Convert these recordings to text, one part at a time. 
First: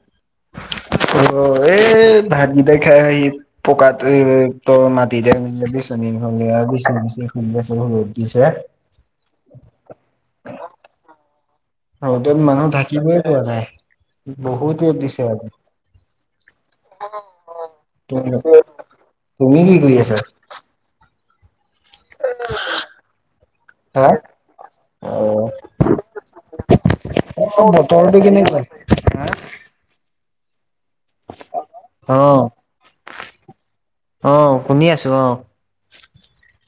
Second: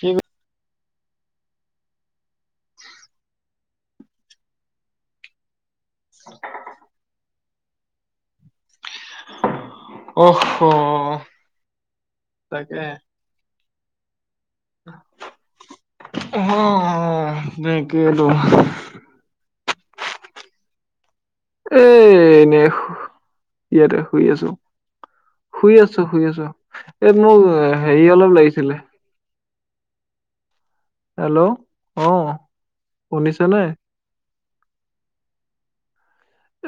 কি কৰে? অ অ, এই ভাতগিতা খাই মেলি। ৰ'দ দিছে। অহ' হ। ৰ'দত মানুহ থাকিবই পৰা নাই, বহুত ৰ'দ দিছে আজি। অঁহ তাকেতো। তুমি তুমি কি কৰি আছা? এ এনে, ইয়াতে হা শুই আছো। অ'। শুই আছো শুই আছো, এই মোক অ', হেৰি বতৰটো অলপ কেনেকুৱা? লাগিছিলে। হেল্লৌ', হা অঁ, শুনিছনে? অঁ শুনি আছো অঁ।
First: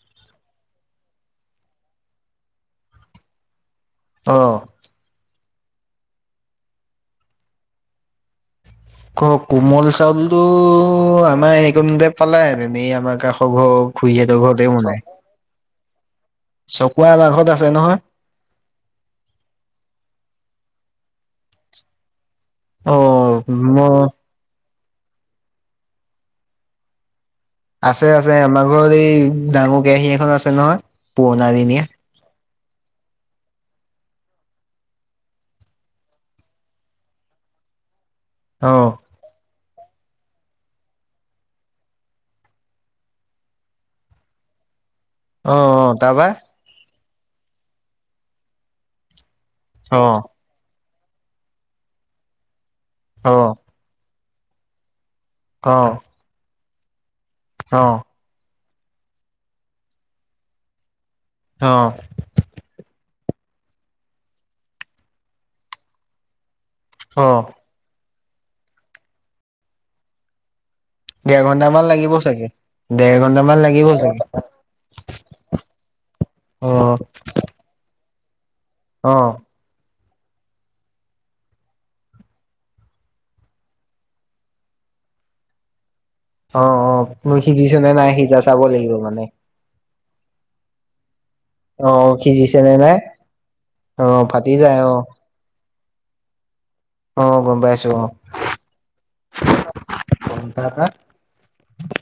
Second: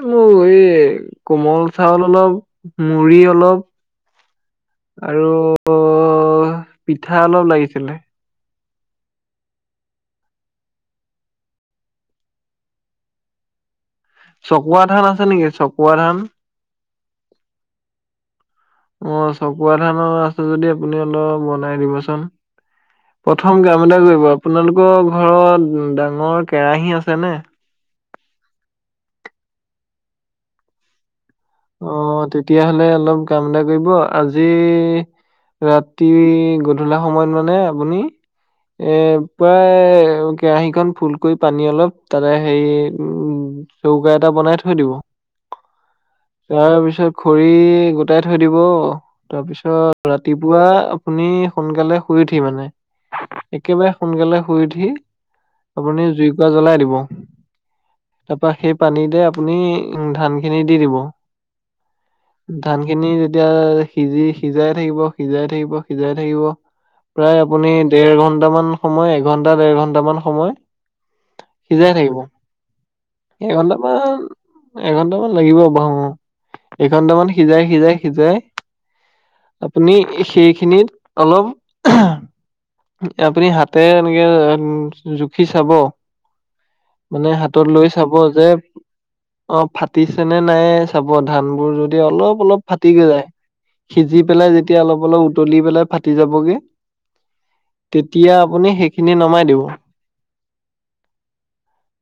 মোৰ এই, কোমল চাউল অলপ, মুড়ি অলপ- অঁ। আৰু পিঠা অলপ লাগিছিলে। ক কোমল চাউলটো আমাৰ একনতে পালে হেতিন এ আমাৰ কাষৰ ঘৰ- খুৰীহঁতৰ ঘৰতে চকুৱা বনাই। ধান আছে নেকি চকুৱা ধান। চকুৱা আমা ঘত আছে নহয়। অঁ চকুৱা ধানৰ আছে যদি আপুনি অলপ বনাই দিবচোন। অ', প্ৰথম কাম এটা মই কৰিব আপোনালোকৰ ঘৰত ডাঙৰ কেৰাহী আছেনে? আছে আছে আমাৰ ঘৰত এই ডাঙৰ কেৰাহী এখন আছে নহয় পুৰণা দিনি- অঁ তেতিয়াহলে অলপ কাম এটা কৰিব আজি- ৰাতি গধূলা সময়ত মানে আপুনি অ এ- পুৱাই কেৰাহি খন ফুল কৰি পানী অলপ তাতে হেৰি উম- চৌকা এটা বনাই থৈ দিব। অঁ অঁ তাপা। তাৰপিছত খৰি গোটাই থৈ দিব অ তাৰপিছত ৰাতি- পুৱা আপুনি সোনকালে শুই উঠি মানে। অঁ। একেবাৰে সোনকালে শুই উঠি, আপুনি জুই কোৰা জ্বলাই দিব। অঁ'। তাৰপা সেই পানীতে আপুনি উ ধান খিনি দি দিব। অ। ধান খিনি যেতিয়া সিজি সিজাই থাকিব সিজাই থাকিব সিজাই থাকিব। অ প্ৰায় আপুনি দেৰ ঘন্টামান সময় এঘন্টা দেৰ ঘন্টামান সময় দেৰ ঘন্টামান সিজাই লাগিব থাকিব। চাগে। দেৰ ঘন্টামান লাগিব এঘন্টামান চাগে। অ এঘণ্টামান সিজাই সিজাই সিজাই অ আপুনি সেইখিনিত অলপ আপুনি হাতে এনেকে জুখি চাব। অ অ মানে মই হাতত সিজিছে লৈ নে নাই সিজা যে চাব লাগিব মানে। অ ফাটিছেনে নাই চাব ধান বোৰ অ যদি অলপ সিজিছে অলপ নে ফাটি নাই গৈ যায় অ সিজি পেলাই ফাটি যায় যেতিয়া অ অলপ অলপ উতলি পেলাই ফাটি যাবগৈ অ গম পাইছোঁ। তেতিয়া আপুনি সেইখিনি নমাই দিব। উম টাপা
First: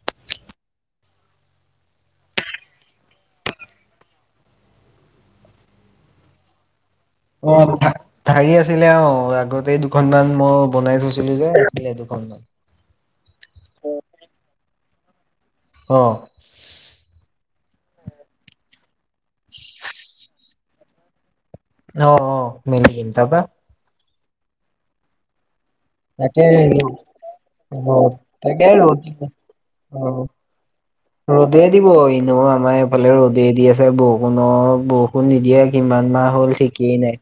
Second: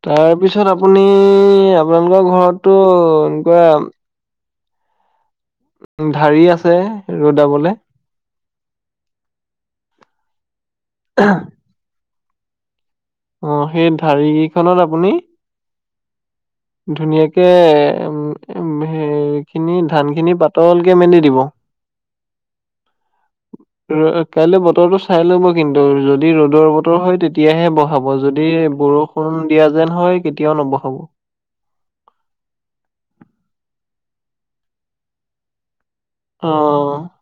তাৰপিছত আপুনি আপোনালোকৰ ঘৰতটো এনেকুৱা ধৰি আছে অ ৰ'দাবলে ধাৰি আছিলে অ আগতে দুখনমান মই বনাই থৈছিলো যে। [unintelligible] অ সেই ধাৰি কেইখনত আপুনি অঁ ধুনীয়াকে উ হ খিনি ধান খিনি পাতলকে মেলি দিব। অ অ মেলি দিম তাৰ পা অ কাইলৈ বতৰটো চাই লব কিন্তু যদি তাকে ৰ'দৰ বতৰ হয় তেতিয়াহে বহাব ৰ'দ যদি তাকে ৰ'দ বৰষুণ দিয়া যেন হয়। কেতিয়াও নবহাব। ৰ'দে দিব এনে আমাৰ এইফালে ৰ'দে দি আছে বৰষুণৰ বৰষুণ নিদিয়ে। কিমান মাহ অ হ'ল ঠিকেই নাই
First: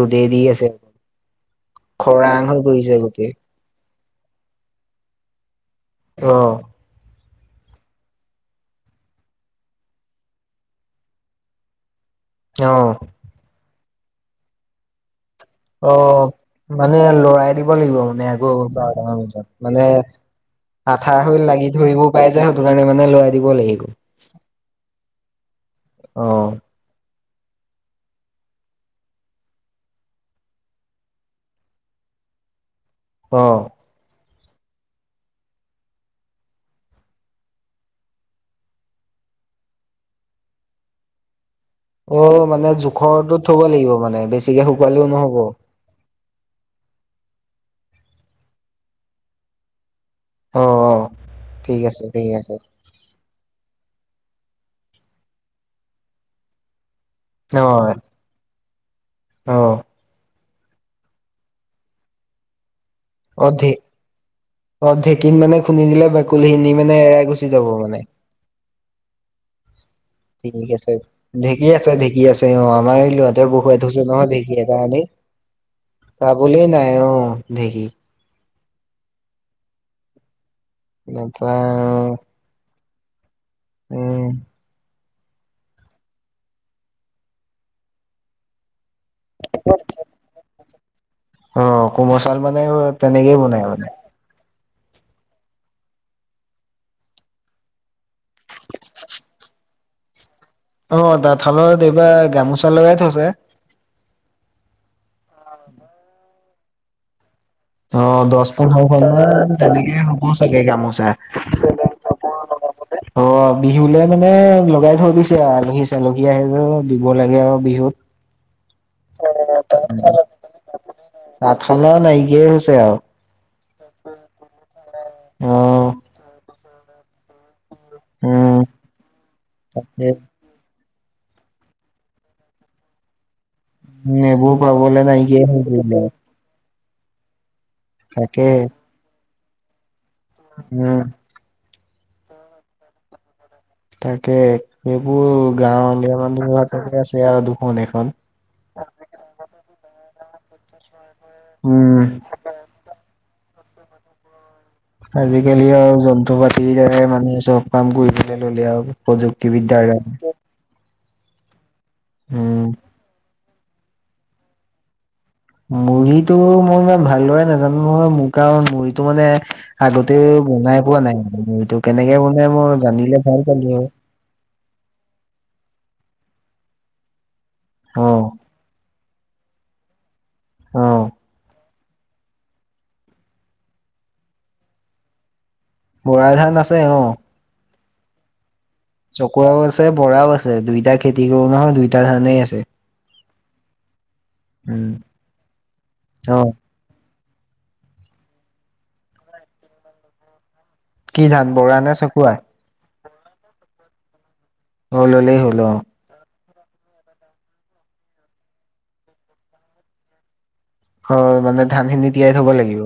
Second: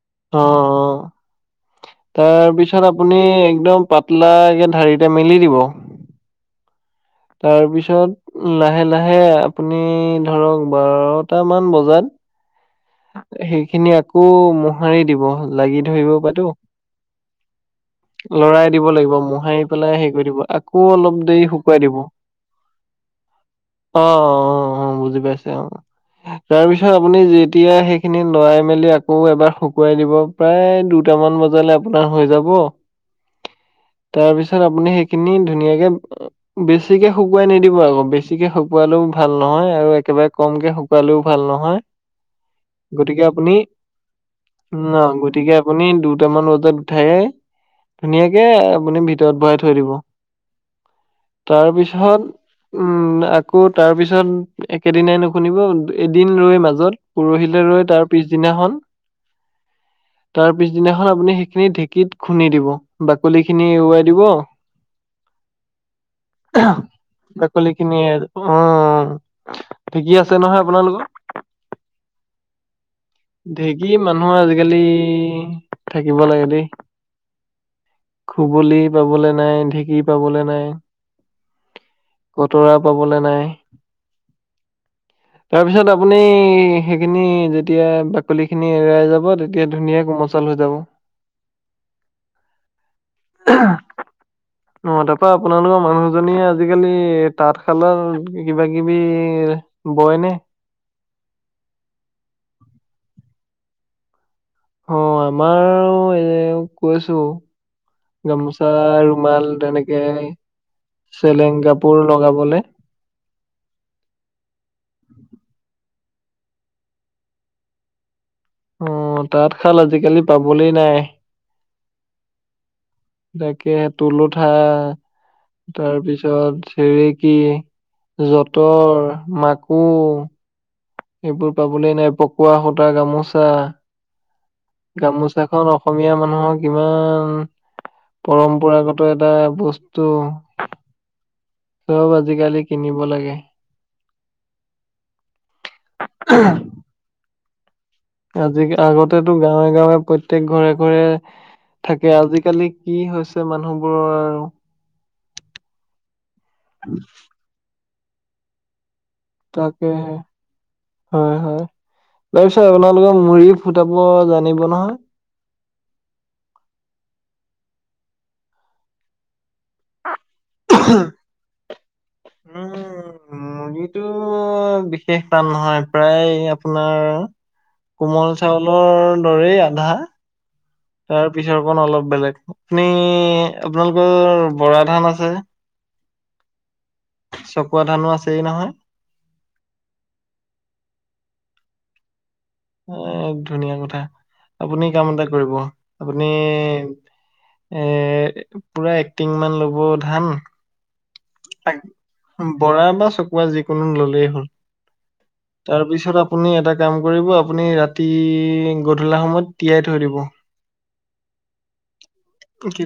ৰদেই অ দি আছে। অ। খৰাং হৈ তাৰপিছত পৰিছে আপুনি গোটেই একদম পাতলাকে ঢাৰিতে মেলি দিব। অ তাৰপিছত লাহে লাহে আপুনি ধৰক বাৰটামান বজাত অ সেইখিনি আকৌ মোহাৰি দিব। লাগি অ ধৰিব পাতো। মানে লৰাই দিব লাগিব। আকৌ লৰাই দিব বাৰটা লাগিব মান বিছত মোহাৰি মানে পেলাই হেৰি কৰি দিব আকৌ অলপ আঠা হৈ দেৰি লাগি শুকুৱাই দিব। অ', ধৰিবও পাই। দে সেইটোৰ কাৰণে মানে লৰাই দিব লাগিব অ', অ বুজি পাইছে অ অ', তাৰপিছত সআপুনি যেতিয়া সেইখিনি লৰাই মেলি আকৌ এবাৰ শুকুৱাই দিব প্ৰায় দুটামান বজালে আপোনাৰ হৈ যাব অ তাৰ পিছত আপুনি সেইখিনি ধুনীয়াকে বেছিকে শুকুৱাই নিদিব আকৌ বেছিকে শুকুৱালেও ভাল নহয় আৰু একেবাৰে কমকে শু পালেও ভাল নহয় অ মানে গতিকে জোখৰটোত আপুনি থব লাগিব মানে বেছিকে উম, শুকুৱালেও অ', নহব। গতিকে আপুনি দুটামান বজাত উঠায়ে ধুনীয়াকে আপুনি ভিতৰত ভৰাই থৈ দিব, অ'। ঠিক আছে তাৰপিছত ঠিক আছে উম আকৌ তাৰ পিছত একেদিনাই নুশুনিব এদিন ৰৈ মাজত পৰহিলৈ ৰৈ অ'। তাৰ পিছদিনাখন অ তাৰ পিছদিনাখন আপুনি সেইখিনি ঢেঁকীত খুন্দি দিব বাকলি খিনি অধিক এৰুৱাই দিব। অ ঢেকিন মানে খুন্দ দিলে বাকলিখিনি মানে এৰাই গুচি যাব মানে। উম। ঠিক আছে ঢেঁকী আছে ঢেঁকী আছে অ আমাৰ এই লৰাটোৱে বহুৱাই ঢেঁকী থৈছে নহয় মানুহ ঢেঁকী আজিকালি এটা আনি। থাকিব পাবলৈ নাই অ ঢেঁকী। খুবলি পাবলৈ নাই ঢেঁকী পাবলৈ নাই। নাপাই আৰু। কতৰা পাবলৈ নাই। তাৰপিছত আপুনি সেইখিনি যেতিয়া ডাক বাকলিখিনি এৰাই যাব তেতিয়া ধুনীয়া কোমচল হৈ যাব। অ কোম চউল মানে তেনেকে বনাই মানে। অ তাৰাপৰা আপোনালোকৰ মানুহজনীয়ে আজিকালি তাঁতশালৰ কিবা কিবিএহ বইনে? অ তাঁতশালত এইবাৰ গামোচা লগাই থৈছে। অ আমাৰ ৰ এওক কৈছো। অ দহ গামোচা পোন্ধৰখন ৰুমাল মান তেনেকে, হ'ব চাগে গামোচা চেলেং কাপোৰ লগাবলে। [inaudible] অ বিহুলে মানে লগাই থৈ দিছে আলহী চালকী আহিলে দিব লাগে আৰু বিহুত। অ তাঁতশাল আজিকালি পাবলেই নাই। তাঁঠশালা নাইকিয়াই হৈছে আৰু। তাকে তুলোঠা, অ', তাৰপিছত চেৰেকী উম, যতৰ মাকূ উম, এইবোৰ পাবলৈ নাই পকোৱা সূতা গামোচা। নেবোৰ পাব গামোচাখন অসমীয়া মানুহক কিমান, তাকে পৰম্পৰাগত এটা বস্তু উম। চব আজিকালি কিনিব লাগে। তাকে এইবোৰ গাঁৱলীয়া মানুহ তাকে আছে আৰু দুখন এখন। আজি আগতেতো গাঁৱে গাঁৱে প্ৰত্যেক ঘৰে ঘৰে উম, থাকে আজিকালিক কি হৈছে মানুহবোৰৰ আৰু। আজিকালি আৰু যন্ত্ৰ পাতিৰ দেৰমানুহে চব কাম কৰিব ল'লে আৰু। প্ৰযুক্তিবিদ্যাৰ দ্বাৰা। তাকেহে, হয় হয় তাৰপিছত উম, আপোনালোকৰ মুৰি ফুটাপল জানিব নহয়? মুৰিটো মই ইমান ভালদৰে নাজানো নহয় মোৰ কাৰণ মুৰিটো মানে আগতেও বনাই পোৱা নাই এইটো কেনেকে বনাই মই জানিলে ভাল পালো হয়। অহ বিশেষ টান নহয় প্ৰায় আপোনাৰ অ', কোমল চাউলৰ দৰেই আধা অ', তাৰ পিছৰকণ অলপ বেলেগ, আপুনি আপোনালোকৰ বৰা ধান আছে? বৰা ধান আছে অ। চকুৱ ধানো আছে নহয়? চকুৱাও আছে বৰাও আছে দুইটা খেতি কৰো নহয় দুইটা ধৰণেই আছে এ ধুনীয়া কথা আপুনি কাম এটা কৰিব আপুনি অ এ পুৰা এক্টিং মান ল'ব ধান কি ধান তাক বৰা নে চকুৱা বৰা বা চকুৱা যিকোনো ললেই হ'ল অ ললেই হ'ল অ তাৰপিছত আপুনি এটা কাম কৰিব আপুনি ৰাতি গধূলা সময়ত তিয়াইথৈ দিব হয় মানে ধান খিনি তিয়াই থব লাগিব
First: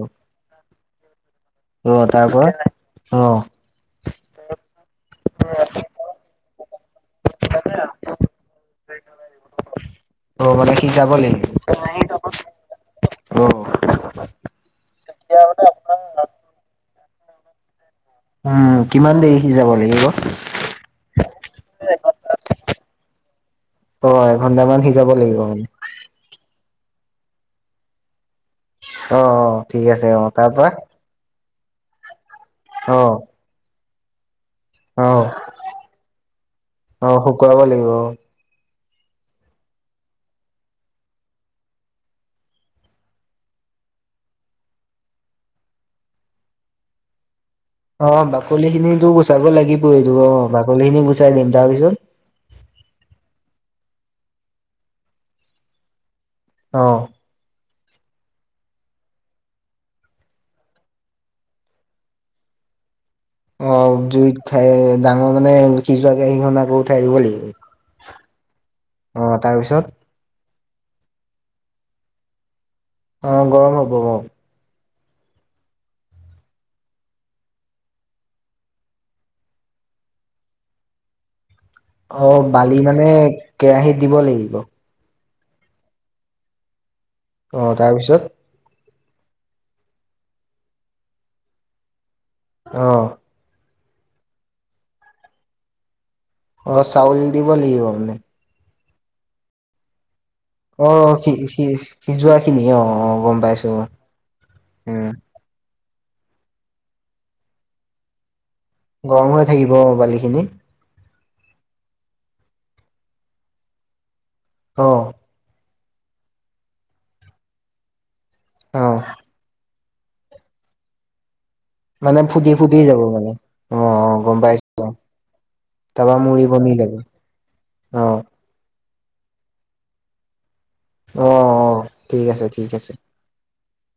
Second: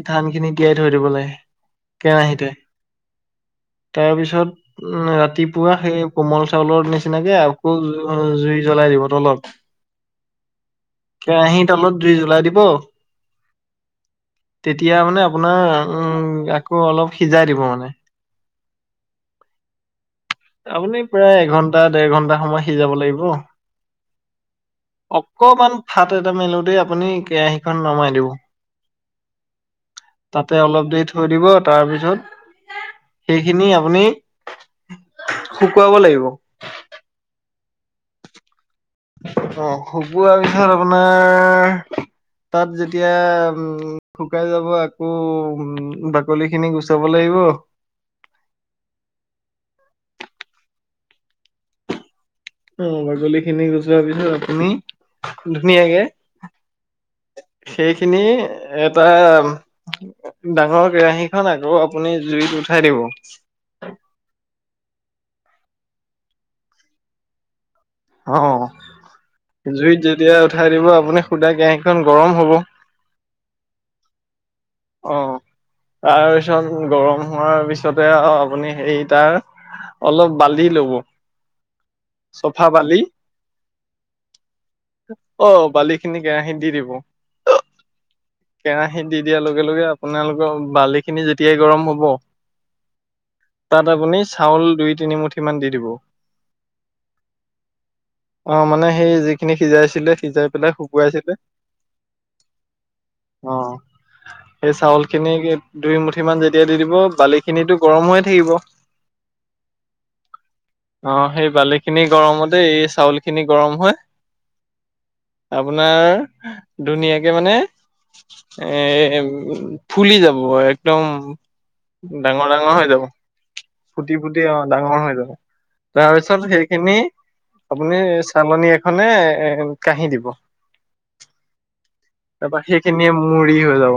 তীয়াই থৈ দিবলাগে অহ তাৰ পৰা অহ তাৰ পিছত উম ৰাতিপুৱা সেই কোমল চাউলৰ নিচিনা এনেকে আকৌ জুই জ্বলাই দিব তলত অ মানে সিজাব লাগিব কেৰাহীত তলত দুই জ্বলাই দিব অ তেতিয়া মানে আপোনাৰ উম আকৌ অলপ সিজাই দিব মানে উম কিমান দেৰি যাব লাগিব আপুনি প্ৰায় এঘন্টা দেৰ ঘন্টা সময় সিজাব লাগিব অ এঘণ্টামান অকমান ফাট এটা মেলোতে আপুনি কেৰাহীখন নমাই দিব অ অ ঠিক আছে অ তাৰ তাতে পৰা অলপ দেৰি থৈ দিব তাৰপিছত অ সেইখিনি আপুনি অ শুকুৱাব লাগিব অ শুকুৱাব লাগিব অ অ শুবোৱাৰ পিছত আপোনাৰ তাত যেতিয়া উম শুকাই যাব আকৌ উ বাকলি খিনি গুচাব লাগিব অ বাকলি খিনিো গুচাব লাগিব এইটো অ বাকলি খিনি গুচাই দিম তাৰপিছত অ বাগলী খিনি গুচোৱা পিছো আপুনি ধুনীয়াকে অ সেইখিনি এটা ডাঙৰ কেৰাহী খন আকৌ আপুনি জুইত উঠাই দিব অ জুইত ডাঙৰ মানে সিজ আহিহনা কৰি থাকিব লেকি অ তাৰপিছত জুইত যেতিয়া উঠাই দিব আপুনি সুদা কেৰাহীখন গৰম হ'ব অ গৰম হ'ব অ অ তাৰপিছত গৰম হোৱাৰ পিছতে আৰু আপুনি হেই তাৰ অলপ বালি লব অ বালি মানে কেৰাহীত দিব লাগিব অ বালি খিনি কেৰাহী দি দিব অ তাৰপিছত কেৰাহিত দি দিয়াৰ লগে লগে আপোনালোকৰ বালি খিনি যেতিয়াই গৰম হব অ তাত আপুনি চাউল দুই তিনিমুঠি মান দি দিব অ চাউল দিব লাগিব আে অ মানে সেই যিখিনি সিজাইছিলে সিজাই পেলাই অ শুকুৱাইছিলে খি সি সিজোৱা খিনি অ অ গম পাইছো সেই চাউল উম, খিনি দুই মুঠি মান যেতিয়া দি দিব বালিখিনিো গৰম হৈয়ে থাকিব গৰম হৈ থাকিব বালিখিনি। অ সেই বালি, খিনি গৰমতে এই চাউল, খিনি গৰম হয়। অ আপোনাৰ ধুনীয়াকে মানে অ', এ উ ফুলি যাব একদম মানে ডাঙৰ- ফুটি ডাঙৰ ফুটি হৈ যাব মানে অ', ফুটি গম -ফুটি অ পাইছো ডাঙৰ হৈ যাব। তাৰপা মুৰি তাৰপিছত বনি যাব সেইখিনি আপুনি অ', চালনী এখনে এ কাহি দিব। অ অ ঠিক আছে ঠিক আছে। মৰি হৈ যাব।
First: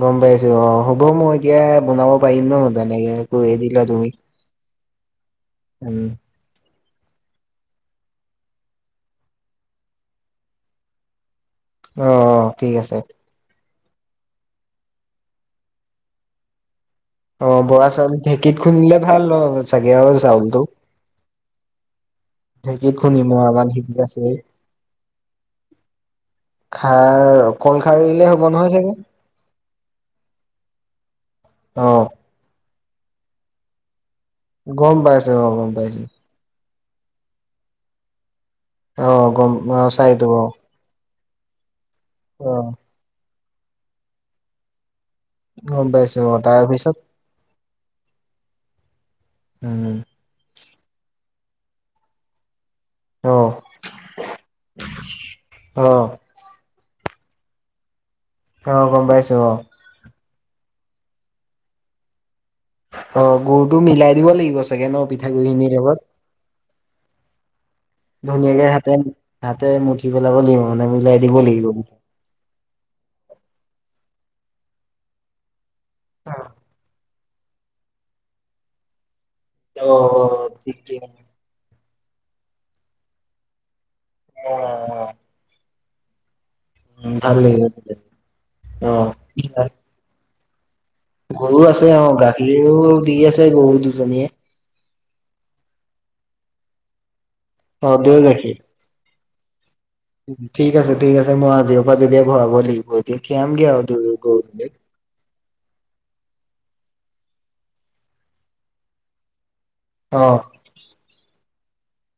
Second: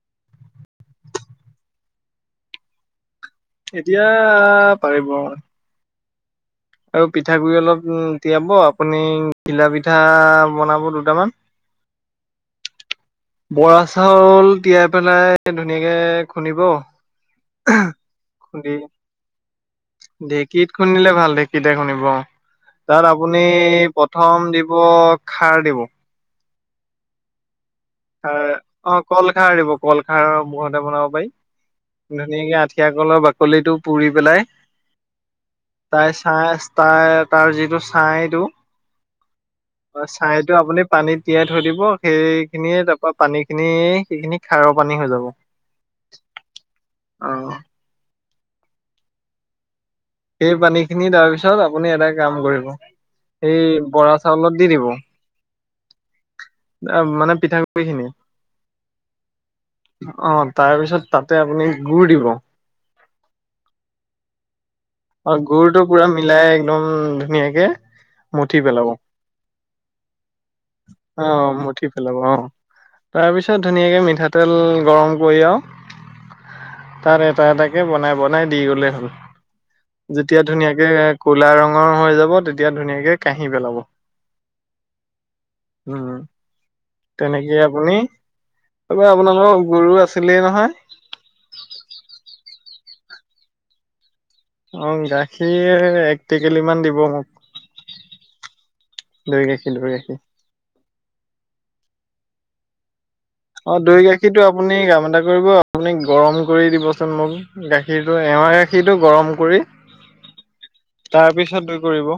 গম পাইছো অ হ'ব মই এতিয়া বনাব পাৰিম ন তেনেকে- কৰি দিদিয়া এতিয়া তুমি পাৰিব উম আৰু পিঠাগুড়ি, অলপ তিয়াব আপুনি ঘিলা, পিঠা বনাব দুটামান। উ অ অ ঠিক আছে। বৰা চাউল, তিয়াই পেলাই ধুনীয়াকে খুন্দিব। অ বৰা চাউল, ঢেঁকীত খুন্দি খুন্দিলে ভাল ন। চাগে আৰু চাউলটো। ঢেঁকীত, শুনিলে ভাল ঢেঁকীতে, শুনিব। ঢেঁকীত তাত খুন্দিম অ আপুনি আমাৰ ঢেঁকী আছেই প্ৰথম দিব খাৰ দিব। খাৰ কল খাৰ দিলে হ'ব নহয় চাগে। কলখাৰ দিব কলখাৰ মূৰতে বনাব পাৰি। অ ধুনীয়াকে আঠিয়া, কলৰ, বাকলি টো পুৰি পেলাই গম পাইছো অ গম পাইছো। তাই ছাই তাৰ তাৰ যিটো ছাইটো অ গম অ চাইটো অ ছাইটো আপুনি- পানীত তিয়াই থৈ দিব অ। সেইখিনিয়ে তাৰপা পানী খিনিয়ে সেইখিনিয়ে খাৰৰ পানী হৈ যাব। অ পাইছো অ তাৰ পিছত অ উম সেই পানী খিনি তাৰ পিছত আপুনি এটা কাম কৰিব অ সেই বৰা, চাউলত, দি দিব। অঁ অ মানে পিঠাগুড়ি, খিনি অ গম পাইছো অ অ তাৰপিছত তাতে আপুনি গুড়, দিব। অ গুৰ, টো মিলাই দিব লাগিব চাগে ন। অ পিঠাগুৰি গুৰ, খিনিৰ টো লগত। পুৰা মিলাই একদম ধুনীয়াকে মুঠি ধুনীয়াকে পেলাব হাতে হাতে মুঠি পেলাব লাগিব মানে মিলাই দিব লাগিব। মিলাব লাগিব অ তাৰপিছত ধুনীয়াকে মিঠাতেল, গৰম কৰি। আৰু অ তাৰ এটা এটাকে বনাই বনাই দি গলে হ'ল। যেতিয়া অ', ধুনীয়াকে ঠিকে ক'লা ৰঙৰ হৈ যাব। তেতিয়া ধুনীয়াকে কাঁহি পেলাব। অ অ উম ভাল তেনেকে লাগিব আপুনি তেতিয়া। অ'। আপোনালোকৰ গৰু, আছে। চছিলেই নহয়। গৰু, আছে অ গাখীৰো দি আছে গৰু দুজনীয়ে- অ গাখীৰ একটেকেলি মান দিব মোক। পাউডাৰ গাখীৰৰ। দৈ গাখীৰ দৈ গাখীৰ ঠিক আছে ঠিক আছে মই আজিৰও পৰা তেতিয়া ভৰাব লাগিব। দেখিম। অ দৈ গাখীৰটো আপুনি কাম এটা কৰিব আপুনি গৰম কৰি দিবচোন মোক গাখীৰটো এৱা গাখীৰটো গৰম কৰি অ- তাৰ পিছত দৈ কৰিব।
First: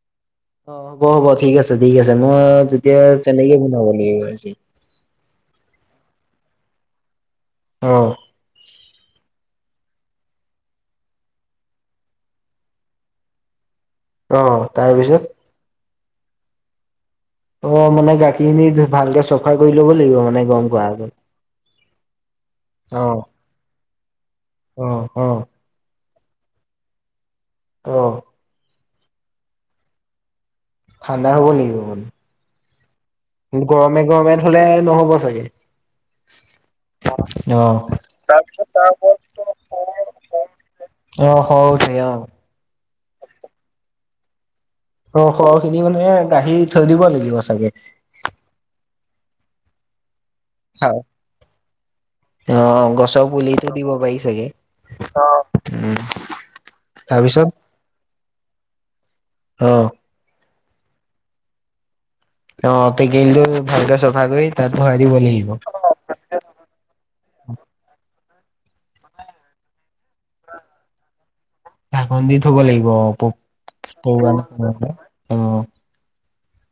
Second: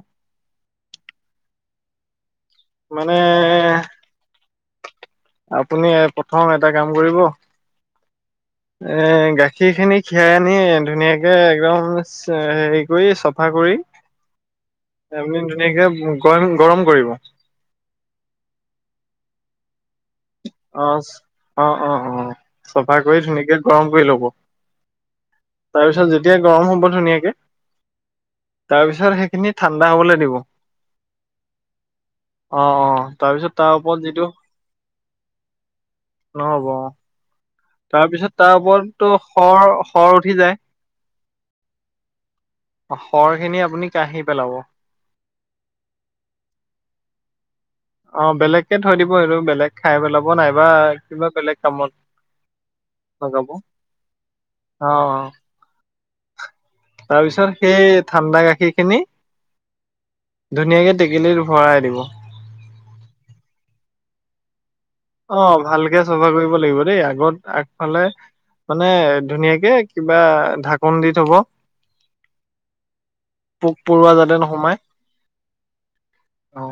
অ হ'ব হ'ব ঠিক আছে ঠিক আছে মই তেতিয়া মানে তেনেকে বনাব লাগিব। আপুনি প্ৰথম এটা কাম কৰিব অ। এ গাখীৰ খিনি খীৰাই আনি ধুনীয়াকে একদম হেৰি কৰি চফা কৰি অ', তাৰপিছত আপুনি ধুনীয়াকে গৰম গৰম কৰিব। অ মানে গাখীৰখিনি ভালকে চফা কৰি ল'ব লাগিব মানে। গৰম কৰাৰ অ আগত। অ অ অ চফা অ', কৰি ধুনীয়াকে গৰম কৰি লব। অ অ। তাৰপিছত যেতিয়া গৰম হ'ব ধুনীয়াকে অঁ। তাৰ পিছত সেইখিনি ঠাণ্ডা হবলৈ দিব। ঠাণ্ডা হব লাগিব অ অ তাৰপিছত মানে তাৰ ওপৰত গৰমে যিটো গৰমে থলে নহ'ব চাগে। নহ'ব অ। অ', তাৰপিছত তাৰ অ', ওপৰতো শৰ শৰ উঠি যায়। সৰহকে অ', শৰ খিনি আপুনি কাৰহি পেলাব। অ খৰ খিনি মানে গাৰি থৈ দিব লাগিব চাগে। অ বেলেগকে থৈ দিব এইটো বেলেগ খাই পেলাব নাইবা কিবা বেলেগ কামত। অ গছৰ লগাব। পুলিতো দিব পাৰি চাগে উম। তাৰ পিছত তাৰপিছত সেই ঠাণ্ডা গাখীৰ খিনি অ', ধুনীয়াকে টেকেলিত ভৰাই দিব। অ টেকেলিতো ভালকে চফা কৰি তাত ভৰাই দিব লাগিব। অ ভালকে চফা কৰিব লাগিব দেই আগত আগফালে মানে ধুনীয়াকে কিবা ঢাকন দি থব। ঢাকন দি থব লাগিব অ পোক পৰুৱা যাতে নোসোমাই। অ। অ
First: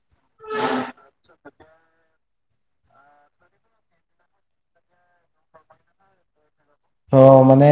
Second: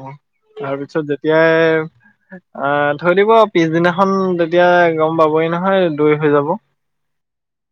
তাৰপিছত যেতিয়াই আহ থৈ দিব পিছদিনাখন তেতিয়া গম পাবই নহয় দৈ হৈ যাব। অ মানে।